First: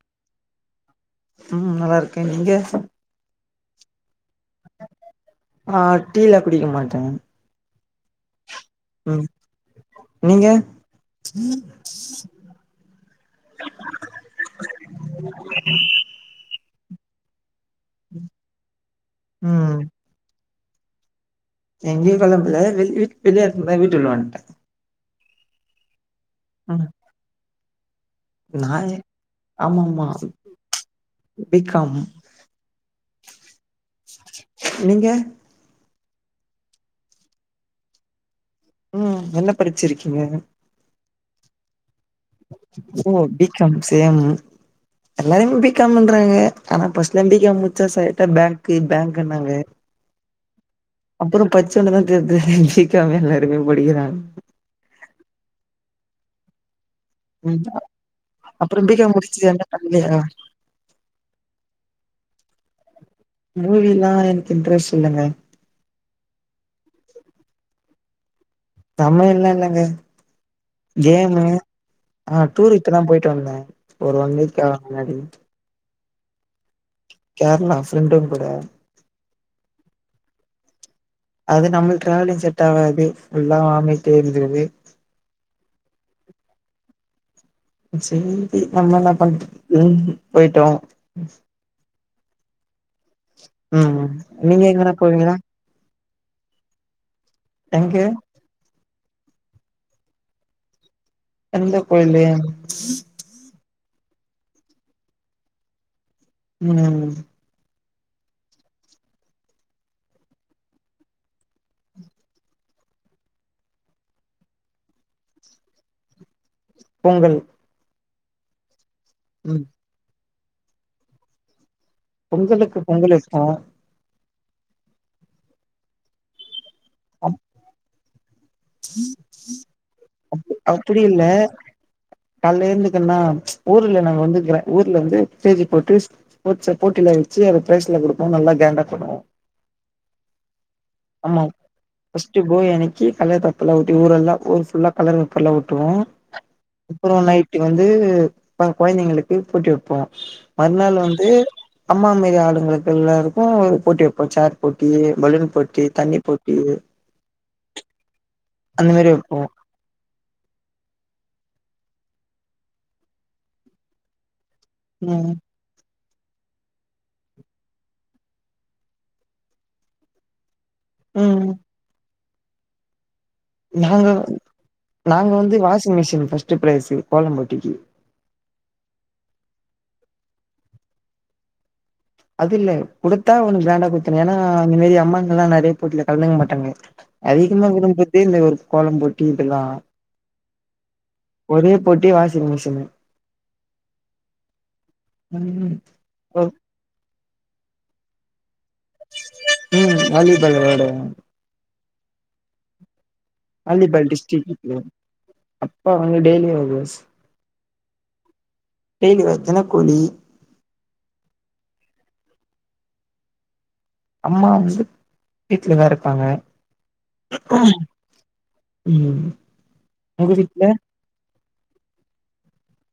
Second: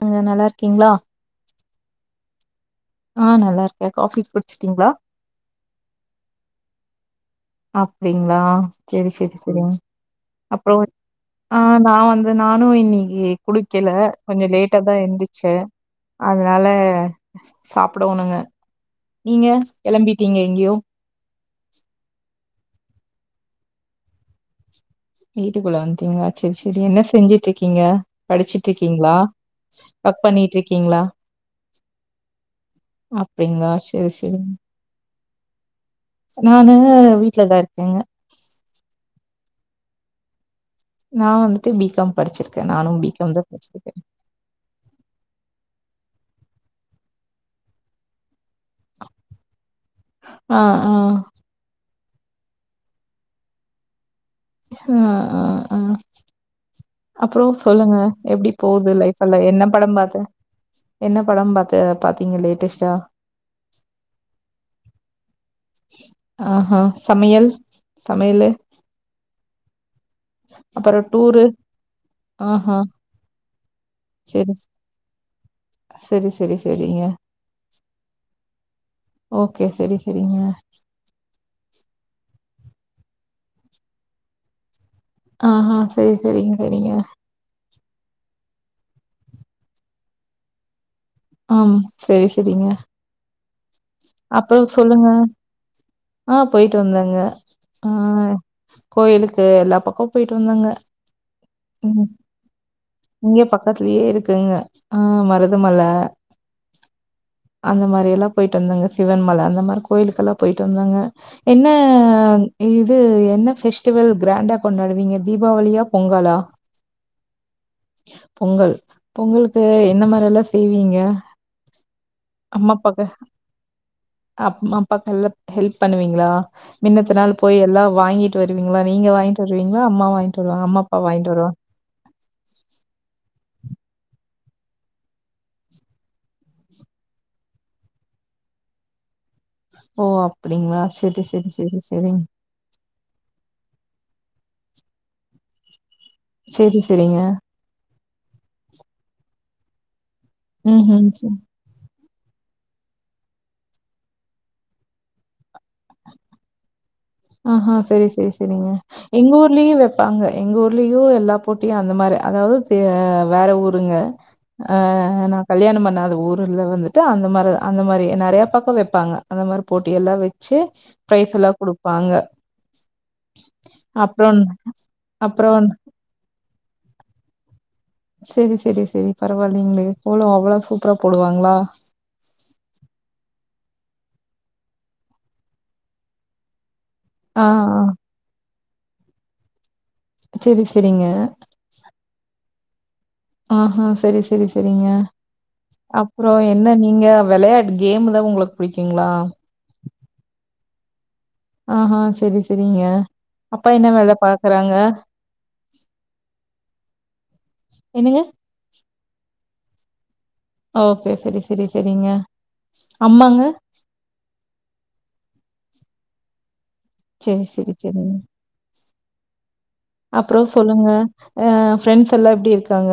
நீங்க நல்லாருக்கீங்ளா ம் நல்லா இருக்கே நீங்க ஆ நல்லா இருக்கே காஃபி குடிச்சிட்டீங்ளா ஆ டீலா குடிக்க மாட்டங்க அப்டிங்ளா சேரி சேரி சேரிங்க நீங்க ஆ நான் வந்து நானு இன்னிக்கி குடிக்கல கொஞ்சோ லேட்டாதா எந்திச்ச அதுனால சாப்புடுவோணுங்க நீங்க ம் கெளம்பிட்டீங்க எங்யோ எங்யோ கெளம்புல வெயில்க் வெளிய அடிச்சுதா வீட்டுகுள்ள வன்ட்ட வீட்டுகுள்ள வன்ட்டீங்ளா சேர் சேரி ம் என்ன செஞ்சுட்ருக்கீங்க நா படிச்சுட்ருக்கீங்ளா ஆமா ஆமா ஒர்க் பண்ணிட்ருக்கீங்ளா பி காம் அப்டிங்ளா செரி செரிங்க நீங்க நானு வீட்லதா இருக்கேங்க ம் என்ன படிச்சிருக்கீங்க நா வந்துட்டு பிகாம் படிச்சிருக்கே நானு ஓ பிகாம் தா பி காம் படிச்சிருக்க சேம் எல்லாருமே பி காம் பண்றாங்க ஆனா ஃபர்ஸ்ட்லா பி காம் முடிச்சா ஸ்டெய்ட்டா பேங்கு பேங்குனாங்க [unintelligible] ஆ ஆ அப்றோ படிச்சவுனே தா தெரியுது பிகாம் எல்லாருமே படிக்கிறாங்கனு ஹ ஆ ஆ அப்ற ம் சொல்லுங்க எப்டி அப்புறோ போது பி காம் லைஃப்ல்லா முடிச்சு என்ன படம் பண்லையா பாத்த என்ன படம் பாத்த பாத்தீங்க லேட்டஸ்ட்டா மூவிலா எனக்கு இன்ட்ரெஸ்ட் இல்லங்க ஆஹா சமையல் சமையலு சமையல்லா இல்லங்க அப்ற டூரு கேமு ஆ டூர் ஆஹா இப்பதா போய்ட்டு வந்த ஒரு ஒன் செரி வீக்கா முன்னாடி செரி செரி செரிங்க கேரளா ஃப்ரெண்டுங் கூட ஓகே செரி செரிங்க அது நம்ளுக்கு ட்ராவலிங் செட் ஆவாது ஃபுல்லா வாமிட் இருந்துது ஆஹா சரி சரி சரிங்க செரி நம்ம என்னா பண்றது [inaudible] போய்ட்டு வாங்க ஆம் செரி செரிங்க ம் அப்ற நீங்க எங்கனா சொல்லுங்க போவீங்களா ஆ போய்ட்டு வந்தங்க எங்க கோயிலுக்கு எல்லா பக்க போய்ட்டு வந்தங்க எந்த கோயிலு இங்க பக்கதுலயே இருக்குங்க ஆ மருதமலை மூனேமூணு அந்த மாரியல்லா போய்ட்டு வந்தங்க சிவன்மலை அந்த மாரி கோயிலுக்கெல்லா போய்ட்டு வந்தங்க என்ன இது எந்த ஃபெஸ்டிவல் கிராண்டா கொண்டாடுவீங்க தீபாவளியா பொங்கலா பொங்கல் பொங்கல் ம் பொங்கலுக்கு என்ன மாரி எல்லா செய்வீங்க பொங்கலுக்கு அம்மாப்பாக்கு பொங்கல் வைப்போ அப் அம்மா அப்பாவுக் எல்லா ஹெல்ப் பண்ணுவீங்ளா மின்னத்துனாள் அப் போய் எல்லா வாங்கிட் வருவீங்ளா நீங்க வாங்கிட்டு வருவீங்ளா அம்மா வாங்கிட் அப் வருவாங்க அம்மா அப்பா அப்டி இல்ல வாங்கிட்டு வருவா கால்ல எழுந்துருக்கனா ஊர்ல நாங்க வந்து கிர ஊர்ல வந்து ஸ்டேஜ் போட்டு போட்ஸ்ச போட்டிலா வச்சு அது பிரைஸ்லா குடுப்போ நல்லா கேங்கா பண்ணுவோ ஓ அப்டிங்களா செரி செரி செரி செரிங்க வீட்டுக்கு போய் அன்னக்கி கலர் பேப்பர்லா ஒட்டி ஊர் எல்லா ஊர் ஃபுல்லா கலர்பேபர்லா ஒட்டுவோ செரி அப்ற செரிங்க நைட் வந்து கொழந்தைங்களுக்கு போட்டி வப்போ ம் மறுநாள் ம் வந்து அம்மா மாரி ஆளுங்களுக் எல்லாருக்கு ஒரு போட்டி வப்போ சேர் போட்டி பலூன் போட்டி தண்ணி போட்டி ஆஹா செரி செரி செரிங்க அந்த மாரி எங்க வெப்போ ஊர்லயு வ ப்பாங்க எங்க ஊர்லயு எல்லா போட்டியு அந்த மாரி அதாவது வேற ஊருங்க ஆ ம் நா கல்யாணம் பண்ணாத ஊருல வந்துட்டு அந்த மாரி அந்த மாரி நெறைய பக்கம் வெப்பாங்க அந்த மாரி போட்டி எல்லா வெச்சு ம் ப்ரைஸல்லா குடுபாங்க நாங்க அப்றம் நாங்க அப்றோ வந்து வந் வாஷிங் மிஷின் ஃபஸ்ட்டு ப்ரைஸு கோலம் போட்டிக்கி செரி செரி செரி பரவாலிங்லே கோலோ அவ்வளோ சூப்பரா போடுவாங்ளா அது இல்ல குடுத்தா ஒண்ணு கிராண்டா குத்துன்னு ஏன்னா இந் இந்மாரி அம்மாங்கல்லா நெறைய போட்டில கலந்துக்க மாட்டாங்க ஆ, அதிகமா ஆ. கூட்டும்போத்தே இல்ல இது ஒரு கோலம் போட்டி இதுக்குதா செரி செரிங்க ஒரே போட்டி வாஷிங் மிஷினு ஆஹா செரி செரி செரிங்க ம் அப்புறோ என்ன நீங்க வெளயா இந்த கேம் எதாவ் உங்களுக்கு பிடிக்குங்க ம் வாலி பால் வெளயாடுவ ஆஹா செரி செரிங்க அப்பா என்ன வாலிபால் வேல டிஸ்ட்ரிக்ட் பாக்குறாங்க அப்பா வந்து டெய்லி வேஜஸ் என்னங்க டெய்லி வே தினக்கூலி ஓகே செரி செரி செரிங்க அம்மாங்க அம்மா வந்து வீட்லதா இருப்பாங்க செரி செரி செரிங்க ம் உங்க அப்பறோ வீட்ல சொல்லுங்க ஆ ஃப்ரெண்ஸ் எல்லா எப்டி இருக்காங்க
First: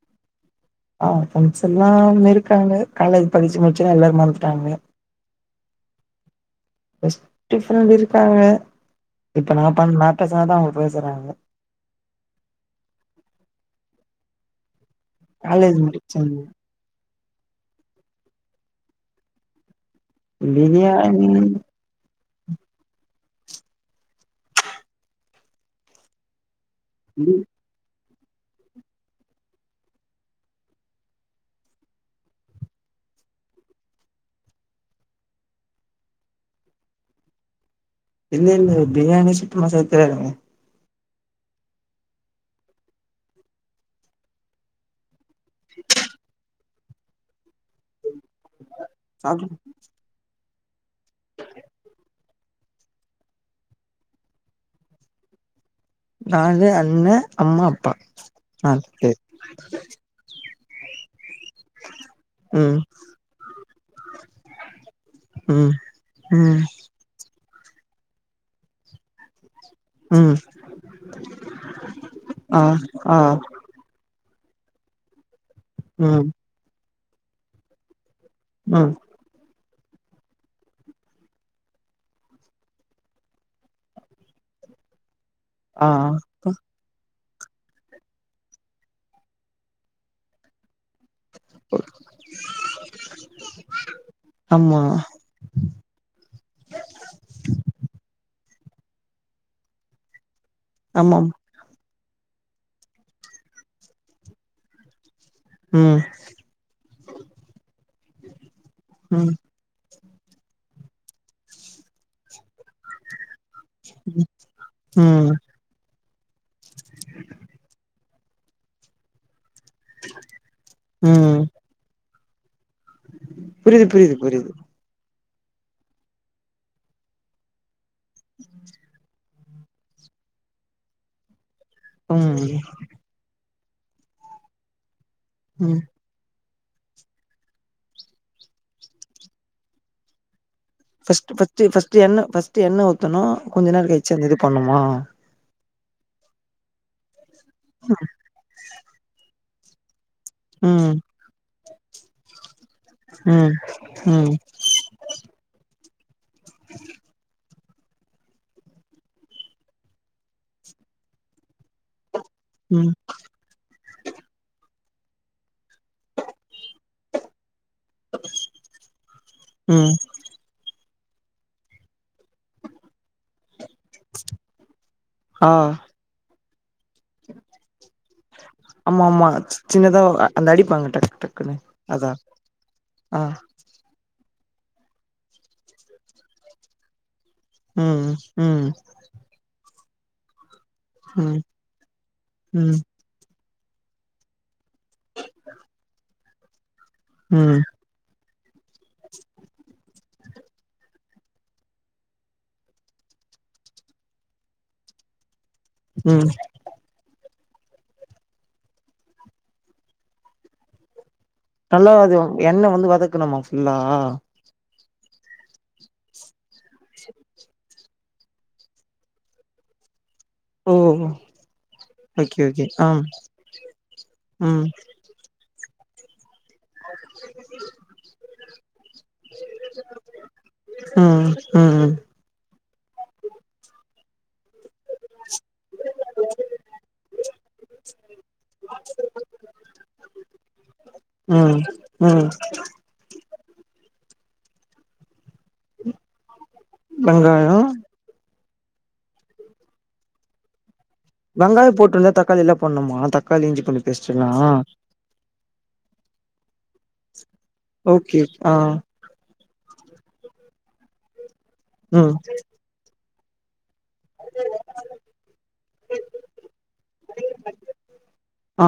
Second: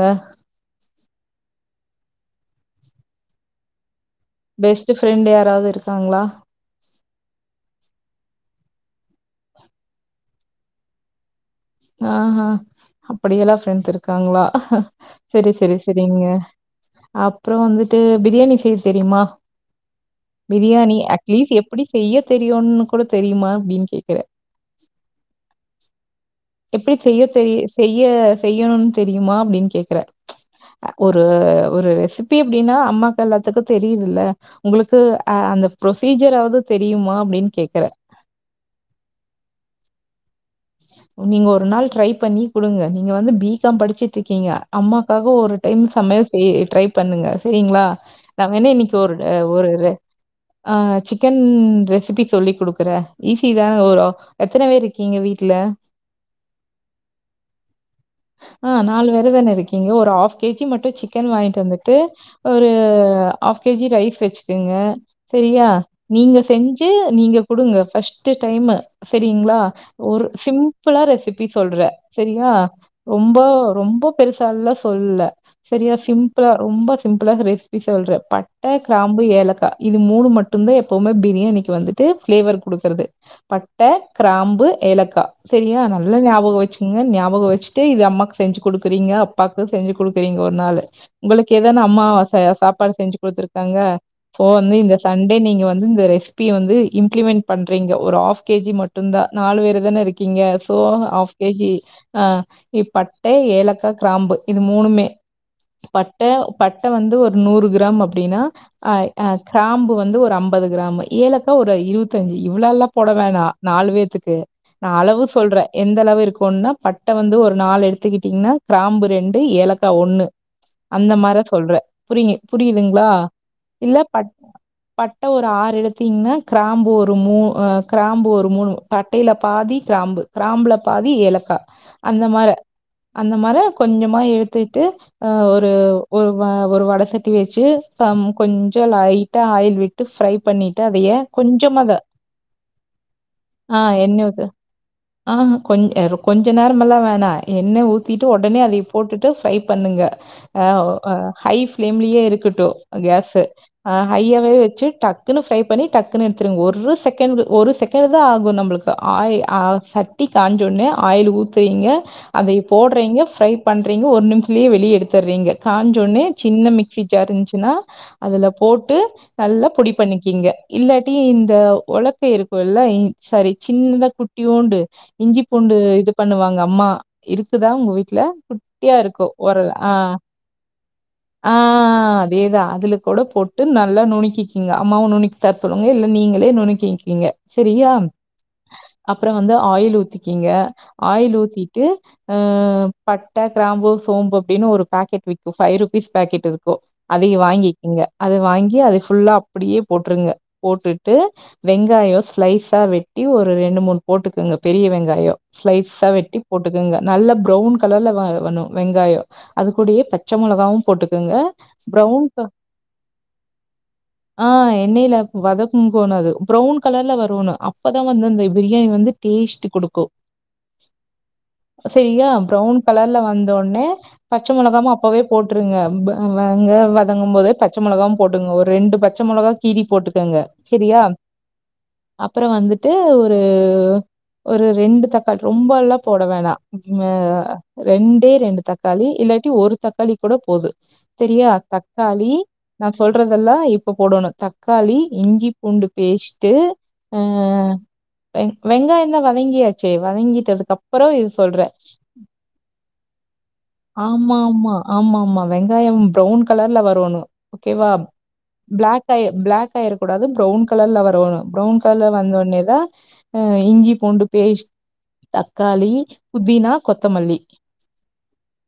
ஆ ப்ரெண்ஸெல்லா இருக்காங்க காலேஜ் படிச்சி முட்ச்சது எல்லாரு மறந்து பெஸ்ட்டு ஃப்ரெண்டு யாராவ்து இருக்காங்ளா பெஸ்ட்டு ஃப்ரெண்டு இருக்காங்க இப்ப நா பண் நா பேசுன தா அவுங்க பேசுறாங்க ஆ ஆ அப்படியெல்லா ஃப்ரெண்ஸ் இருக்காங்களா செரி செரி காலேஜ் செரிங்க முடிச்சோனே அப்றோ வந்துட்டு பிரியாணி செய்ய தெரியுமா பிரியாணி அட்லீஸ் எப்படி செய்ய தெரியுன்னு கூட தெரியுமா அப்டின் கேக்குறே எப்படி செய்ய தெரி செய்ய செய்யணுன் தெரியுமா அப்டின் கேக்குறே ஒரு ஒரு ரெசிபி அப்டின்னா அம்மாக்கள் எல்லாத்துக்கு தெரியுதுல்ல உங்களுக்கு அ அந்த ப்ரொசீஜராவ்து தெரியுமா அப்டின் கேக்குறே இல்லில்ல பிரியாணி சுத்தமா செய்ய தெரியாதுங்க நீங்க ஒரு நாள் ட்ரை பண்ணி குடுங்க நீங்க வந்து பி காம் படிச்சிட்ருக்கீங்க அம்மாக்காக ஒரு டைம் சமையல் செய் ட்ரை பண்ணுங்க செரிங்ளா நா வேணா இன்னிக்கு ஒரு ட சாப்டு ஒரு ர ஆ சிக்கன் ரெசிபி சொல்லி கேடுக்குறன் ஈஸி தா ஒரு எத்தன பேர் இர்க்கீங்க வீ ட்ல நானு அண்ண அம்மா அப்பா ஆ நால் நாலு பேர் வேரு தான இருக்கீங்க ஒரு ஹாஃப் கேஜி மட்டு சிக்கன் வாய்ன்ட் வந்துட்டு ஒரு ம் ஹாஃப் கேஜி ரைஸ் வெச்சிக்குங்க செரியா ம் நீங்க ம் செஞ்சி நீங்க குடுங்க ஃபஸ்டு டைமு செரிங்ளா ஒரு ம் சிம்பிளா ரெசிபி சொல்றே செரியா ஆ ஆ ரொம்ப ரொம்ப பெருசால்லா சொல்ல செரியா ம் சிம்பிளா ரொம்ப சிம்பிளா ரெசிபி சொல்றே பட்ட ம் கிராம் பு ஏலக்கா இது மூணு மட்டுந்தா எப்பவுமே பிரியாணிக்கு வந்துட்டு ஃப்ளேவர் குடுக்குறது பட்ட கிராம்பு ஏலக்கா செரியா ஆ நல்ல ஞாபகோ வெச் சிங்க ஞாபக வெச்சிட்டு இது அம்மாவுக்கு செஞ்சி குடுக்குறீங்க அப்பாவுக்கு செஞ்சி குடுக்குறீங்க ஒர் நாளு உங்களுக்கேதான அம்மா ஆசையா சாப்பாடு செஞ்சி குடுத்துருக்காங்க சோ வந்து ஆமா இந்த சா ஒன்டே நீங்க வந்து இந்த ரெசிபிய வந்து இம்ப்ளிமெண்டட் பண்றீங்க ஒரு ஆஃப் கே ஜி மட்டுந்தா நாலு பேர் தானே இருக்கீங்க சோ ஆமாம் ஹாஃப் கே ஜி ஆ இ பட்ட ஏலக்கா கிராம்பு இது மூணுமே ம் பட்ட பட்ட வந்து ஒரு நூறு கிராம் அப்டின்னா ஆய் அ ம் கிராம்பு வந்து ஒரு அம்பது கிராம் ஏலக்கா ஒரு இருவத்தஞ்சி இவ்ளோல்லா போட வேணா நாலு வேத்துக் கு நா அளவு ம் சொல்றே எந்த அளவு இருக்குனா பட்ட வந்து ஒரு நாலு எடுத் துக்கிட்டீங்கன்னா கிராம்பு ரெண்டு ஏலக்கா ஒன்னு அந்த மாரா ம் சொல்றே புரிங்கு புரியுதுங்களா புரியுது இல்ல புரியுது பட் புரியுது பட்ட ஒரு ஆறு எடுத்தீங்கன்னா கிராம்பு ஒரு மூ அ கிராம்பு ஒரு மூணு ட்டையில பாதி கிராம்பு கிராம்புல பாதி ஏலக்கா அந்த ம் மா அந்த மாரா கொஞ்சமா எய்த் எய்த்து அ ஒரு ம் ஒரு வ ஒரு வட சட்டி வச்சு சம் கொஞ்சொ லைட்டா ஆயில் விட்டு ஃப்ரை பண்ணிட் ட அத ஏ கொஞ்சமா வெ ட்டு எண்ண ஊத்தனு ஆ எண்ண ஊத்து ஆஹ கொஞ் அரு கொஞ்ச நேரமெல்லா வேணா எண்ண ஊத்திட் ட்டு ஓடனே அதை போட்டுட்டு ஃப்ரை பண்ணுங்க. ஆ ஓ ம் ஹை ஃபிளேம்லயே இருக்கட்டு கேஸ் ம் ஆ ம் ஹையாவே வச்சி டக் குனு ப்ரை பண்ணி டக்குனு எடுத்துடுங்க ஒரு செகண்ட் ஒரு செகண்ட்தா ஆ கு நம்மளுக்கு ஆய ஆ சட்டி காஞ்சோனே ஆயில் ஊத்துவீங்க அதை ம் போடுறீங்க ஃப்ரை பண்றீங்க ஒரு நிமிஷத்துலே வெளிய எடுத்தறீங்க காஞ்சொன்னே சின்ன மிக்சி ஜார் இருந்ச்சுன்னா அதுல போட்டு நல்லா பொடி ம் பண்ணி கீங்க இல்லாட்டி இந்த ஒலக்க இருக்குல்ல இங் சரி சின்னதா குட்டியூண்டு இஞ்சி ஆ பூண்டு இது பண்ணுவாங்க அம்மா இருக்குதா உங்க வீட்ல குட்டியா ஆமா இருக்கு ஆமா ஒரல் அ சின்னதா அந்த அடிப்பாங்க டக் ஆ டக்குன்னு அதா அதேதா அதுல ஆ கூட போட் டு நல்லா நுனுக்கிக்கீங்க அம்மாவ நுனுக்கி தர சொல்லுங்க இல்ல நீங்களே நுணுக்கிக்கீங்க. ம் ம் ம். அப்பறோ வந்து ஆயில் ஊத்திக்கீங்க ஆயில் ம் ஊத்திட்டு அ ம் பட்ட கிராம்பு சோம்பு அப்டின்னு ஒரு பாக்கெட் விக்கு ஃபைவ் ருபீஸ் பாக்கெட் இருக்கு அதையு ம் வாங்கி ங்க அத வாங்கி அதை ஃபுல்லா அப்டியே போட்ருங்க போட்டுட்டு வெங்காயோ ஸ்லைஸா வெட் டி ஒரு ரெண்டு மூணு போட்டுக்குங்க பெரிய வெங்காயொ ஸ்லைஸா ம் வெட்டி போட் டுக்குங்க நல்ல ப்ரௌன் கலர்ல வதகணு வெங்காயொ அது கூடிய பச்ச மொளகாவும் போட்டுக்குங்க. நல்லா அது எண்ணெ வந்து வதக்கணுமா ஃபுல்லா ஆ எண்ணெயில வதக்குனு போனது ப்ரௌன் கலர்ல வருணு. அப்பதா வந்து அந்த பிரியாணி வந்து டேஸ்ட்டு குடுக்கு ஓ செரியா ஓகே ஓகே ப்ரவுன் ஆ கலர்ல வந்தோனே பச்ச ம் மொளகாவு அப் பவே போட்டுருங்கங்க ப வெங்க வதங்கும் போதே பச்ச மொளகாவு போட்டுங்க ஒரு ரெண்டு பச் ச மொளகா கீறி போட்டுக்கங்க சேரியா ம் ம் ம் அப்றோ வந்துட்டு ஒரு ஒரு ரெண்டு தக்காளி ரொம்ப எல்லா போட வேணா ஆ ரெண்டே ரெண்டு தக் காளி இல்லாட்டி ஒரு தக்காளி கூட போது தெரியா ம் ம் தக்காளி நா சொல்றதெல்லா இப்ப போடணு தக்காளி இஞ்சி பூண்டு பேஸ்ட்டு வெங்காயோ வெ வெங்காயந்தா வதங்கியாச்சே வதங்கிட்டதுக்கப் அப்பற இது சொல்ற வெங்காயோ போட்டுருந்தா தக்காளிலா போட்ணுமா தக்காளி இஞ்சி பூண்டு பேஸ்ட்லா ஆமா ஆமா ஆமா ஆமா வெங்காயம் ப்ரௌன் கலர்ல வரோணு ஓகே வா பிளாக் காயோ பிளாக் ஆயிரக் கூடாது ப்ரௌன் கலர்ல வரோனு ப்ரௌன் கல ம் வந்த ஓட்னே தா அ இஞ்சி பூண்டு பேஷ் தக்காளி புதினா கொத்தமல்லி ஆ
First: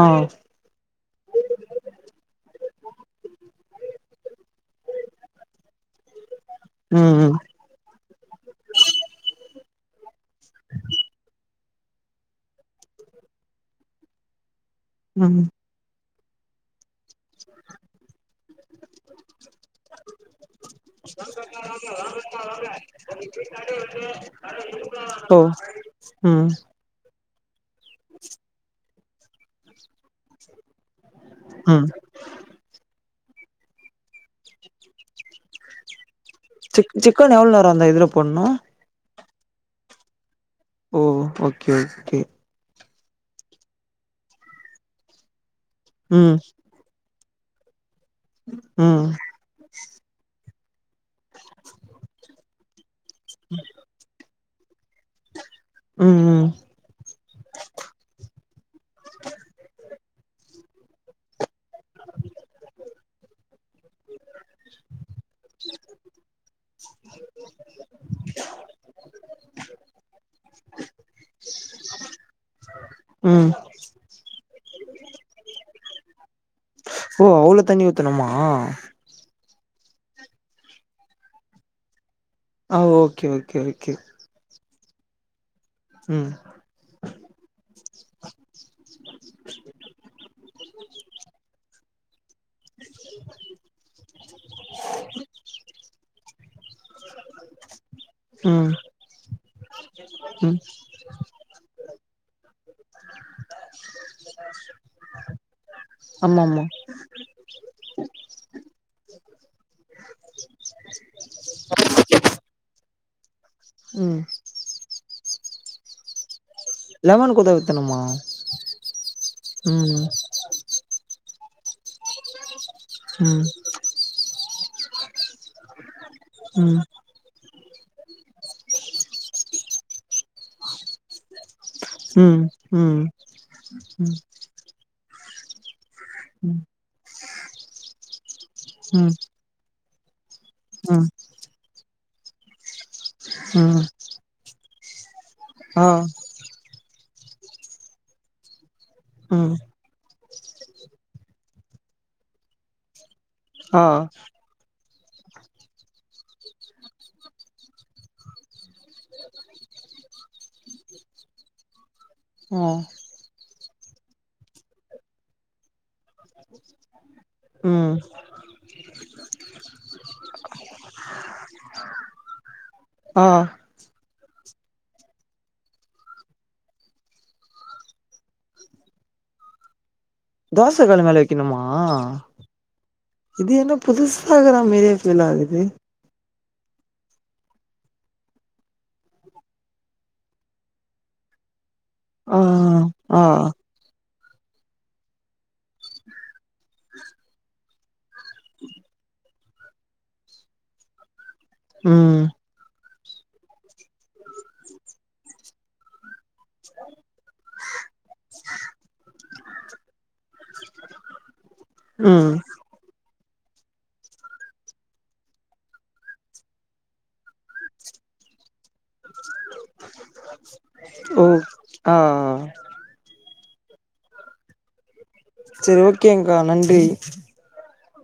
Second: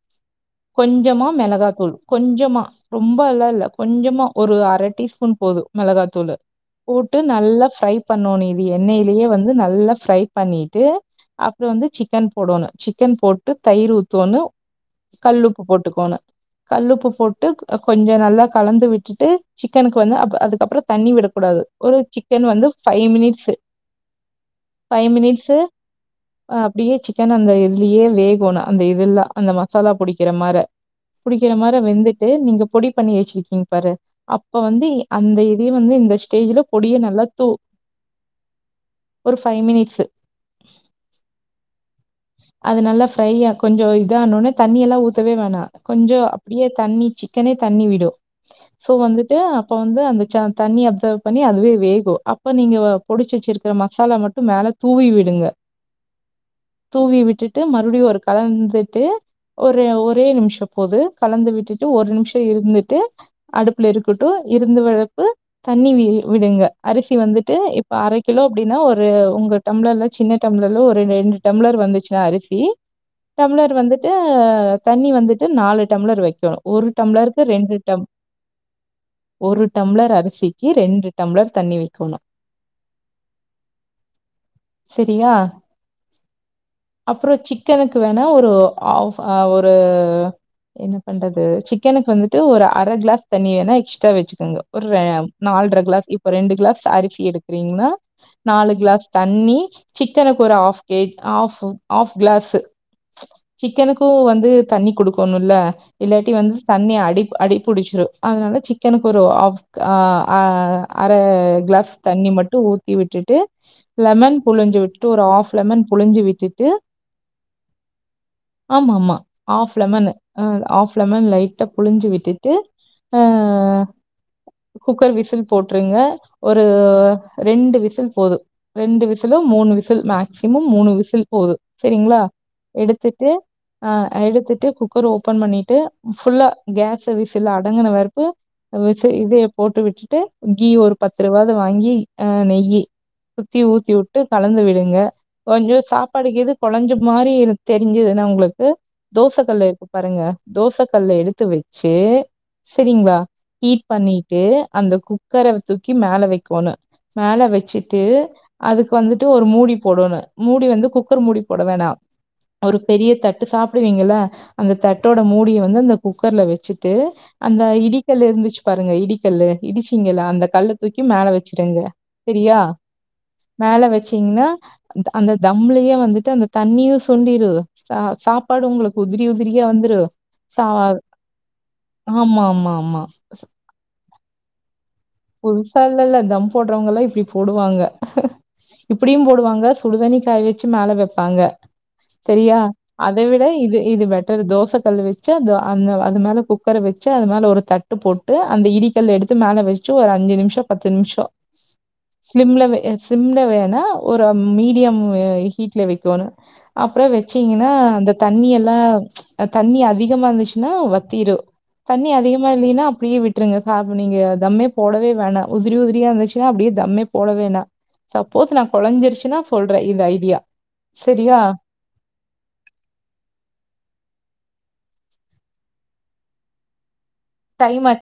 கொஞ்சமா மிளகா தூள் கொஞ்சமா ரொம்ப அல்லா இல்ல கொஞ்சமா ஒரு அர டீஸ்பூன் போது மிளகாத்தூளு போட்டு ம் ம் நல்லா ஃப்ரை பண்ணோனு இது எண்ணெய்லேயே வந்து நல்லா ஃப்ரை பண்ணிட்டு அப்பற வந்து சிக்கன் போடோணு சிக்கன் போட்டு தயிர் ஊத்தோன்னு கல் ம் உப்பு போட்டுக்கோணு கல் உப்பு போட்டு கொஞ்ச நல்லா கலந்து விட்டுட்டு சிக்கனுக்கு வந்து அப்ப அதுக்கப்பற தண்ணி விடக்கூடாது ஒரு சிக்கன் வந்து ஃபை மினிட் ஃபை ஓ மினிட்ஸு ம் அ அப்டியே சிக்கன் அந்த இதுலியே வேகோணு அந்த இதுல்லா அந்த மசாலா பொடி க்கிர மார புடிக்கிற மார ம் வெந்து த்து நீங்க பொடி பண்ணி வச்சிருக்கீங்க பாரு அப்ப வந்து அந்த இதையே வந்து இந்த ஸ்டேஜ்ல சி பொடிய நல்லா சிக்கன தூ எவ்ளோ நேரம் அந்த இதுல போட்ணு ஒரு ஃபை மினிட்ஸு ஓ ஓகே ஓகே அது நல்லா ஃப்ரை ஆ கொஞ்சோ இத ஆனோனே தண்ணி எல்லா ஊத்தவே வேணா கொஞ்சோ ம் அப்டியே தண்ணி சி க்கனே தண்ணி விடு சோ ம் வந்துட்டு இப்ப வந்து அந்த ச தண்ணிய அப்சர்வ் பண்ணி அதுவே வேகு அப்ப நீங்க வ பொடுச்ச வச்சிருக்க மக் மசாலா மட்டு மேல தூவி விடுங்க ம் ம் தூவி விட்டுட்டு மறுபடியு ஒரு கலந்துட்டு ஒரே ஒரே நிமிஷ போது கலந்து விட்டுட்டு ஒரு நிமிஷ இருந்துட்டு அடுப்புல இருக்கட்டு இருந்து வளப்பு தண்ணி வி விடுங்க அரிசி வந்துட்டு இப்ப அர கிலோ அப்டின்னா ஒரு ஒங்க டம்ளர்ல சின்ன டம்ளர்ல ஒரு ரெண்டு டம்ளர் வந்துச்சு அரிசி ம் டம்ளர் வந்து ச்சு தண்ணி வந்துட்டு நாலு டம்ளர் வக்கணு ஒரு ஓ டம்ளருக்கு அவ்ளோ ரெண்டு தண்ணி டம் ஊத்தணுமா ஒரு டம்ளர் அரிசிக்கு ரெண்டு டம்ளர் தண்ணி வக்கோணு ஆ ஓகே ஓகே ஓகே சேரியா ம் அப்புற சிக்கனுக்கு வேணா ஒரு ஆ ஒரு என்ன பண்றது சிக்கனுக்கு வந்து ட்டு ஒரு அர கிளாஸ் தண்ணிய வேணா எக்ஸ்ட்ரா வச்சுக்குங்க ஒரு நால்ற கிளாஸ் யுத் ஒரு ரெண்டு கிளாஸ் அரிசி எடுக்கறீங்னா ம் நாலு கிளாஸ் தண்ணி சிக்கனுக்கு ஒரு ம் half K half half glass சிக்கனுக்கு வந்து தண்ணி குடுக்கணு இல்ல இல்லாட்டி ஆமா வந்து ஆமா தண்ணி அடிப் அடிபுடிச்சுரு அதனால சிக்கனுக்கு ஒரு ஆஃப் அ அ அர கிளாஸ் தண்ணி மட்டு ஊத்தி விட்டுட்டு ம் லெமன் புழிஞ்சு விட்டுட்டு ஒரு ஹாஃப் லெமன் புழிஞ்சு விட் டு லெமன் கூட ஊத்தணுமா ஆமா ஆமா ஆஃப் ம் லெமனு அ ஆஃப் லெமன் லைட்டா புழுஞ்சு விட்டுட்டு அ ஆ குக்கர் விசில் போட்டுருங்க ஒரு ம் ரெண்டு விசில் போது ரெண்டு விசிலு மூணு விசில் மேக்சிமம் மூணு விசில் போது செரிங்களா ம் ம் ம் எடுத்துட்டு அ எடுத்துட்டு குக்கர் ஓப்பன் பண்ணிட்டு ஃபுல்லா ம் கேஸ் விசுலு அடங்கின வறுப்பு ம் விசில் இது போட்டு விட்டுட்டு கீ ஒரு ம் பத்து ரூபது வாங்கி அ நெய்யி சுத்தி ம் ஊத்தி விட்டு கலந்து விடுங்க கொஞ்சோ ஆ சாப்பாடுக்குது கொலஞ்ச மாரி தெரிஞ்சதுன்னா ஒங்களுக்கு தோச ம் கல்லு இருக்கு பாருங்க தோச கல்ல எடுத்து வச்சு செரிங்ளா ஆ ஹீட் பண்ணிட்டு அந்த குக்கர தூக்கி மேல வைக்கோணு மேல வச்சுட்டு அதுக்கு வந்துட்டு ஒரு மூடி போடோனு மூடி வந்து குக்கர் மூடி போட வேணா ஆ ஒரு பெரிய தட்டு து சாப்பிடுவீங்கள அந்த தட்டோட மூடிய வந்து அந்த குக்கர்ல வச்சுட்டு அந்த ம் இடிக்கல்லு இருந்துச்சு பாருங்க இடிக்கல்லு இடிச்சிங்கலா அந்த கல்ல தூக்கி மேல வச்சுடுங்க செரியா ஆ மேல வச்சீங்க அந்த தம்ளயே வந்துட்டு அந்த தண்ணியு சுண்டிரு சாப்பாடு உங்களுக்கு உதிரி உதிரியா வந்துரு சா தோச கல்லு மேல வைக்கணுமா ஆமா ஆமா ஆமா இது என்ன புதுசா இக்ரமேரி புதுசாலா இல்ல தம் போடுறவங்க எல்லா இப்டி போடுவாங்க இப்டியு போடுவாங்க சுடுதண்ணி காய வச்சு மேல வப்பாங்க ஆ செரியா அத ஆ விட இது இது பெட்டர் தோச கல்லு வச்சு அந்த அந்த அது மேல குக் குக்கர வச்சு அது மேல ஒரு தட்டு போட்டு அந்த இடிக்கல்லு எடுத்து மேலே வச்சு ஒரு அஞ்சு நிமிஷோ பத்து நிமிஷோ ம் சிம்லவையே சிம்ல வேணா ஒரு மீடியமு ஹீட்ல வைக்கோணு அப்றோ வெச்சீங்கென்னா அந்த தண்ணி எல்லா தண்ணி அதிகமா இருந்துச்சுன்னா வத்திரு தண்ணி ம் அதிகமா இல்லையின்னா அப்டியே விட்டுருங்க சாப் நீங்க தம்மே போடவே வேணா உதிரி உதிரியா இருந்துச்சுன்னா அப்டியே தம்மே போட வேணா சப்போஸ் நா கொலைஞ்சிருச்சுன்னா சொல்றே இந்த ஐடியா ஓ செரியா ஆ செரி ஓகேங்கா நன்றி டைம் ஆச்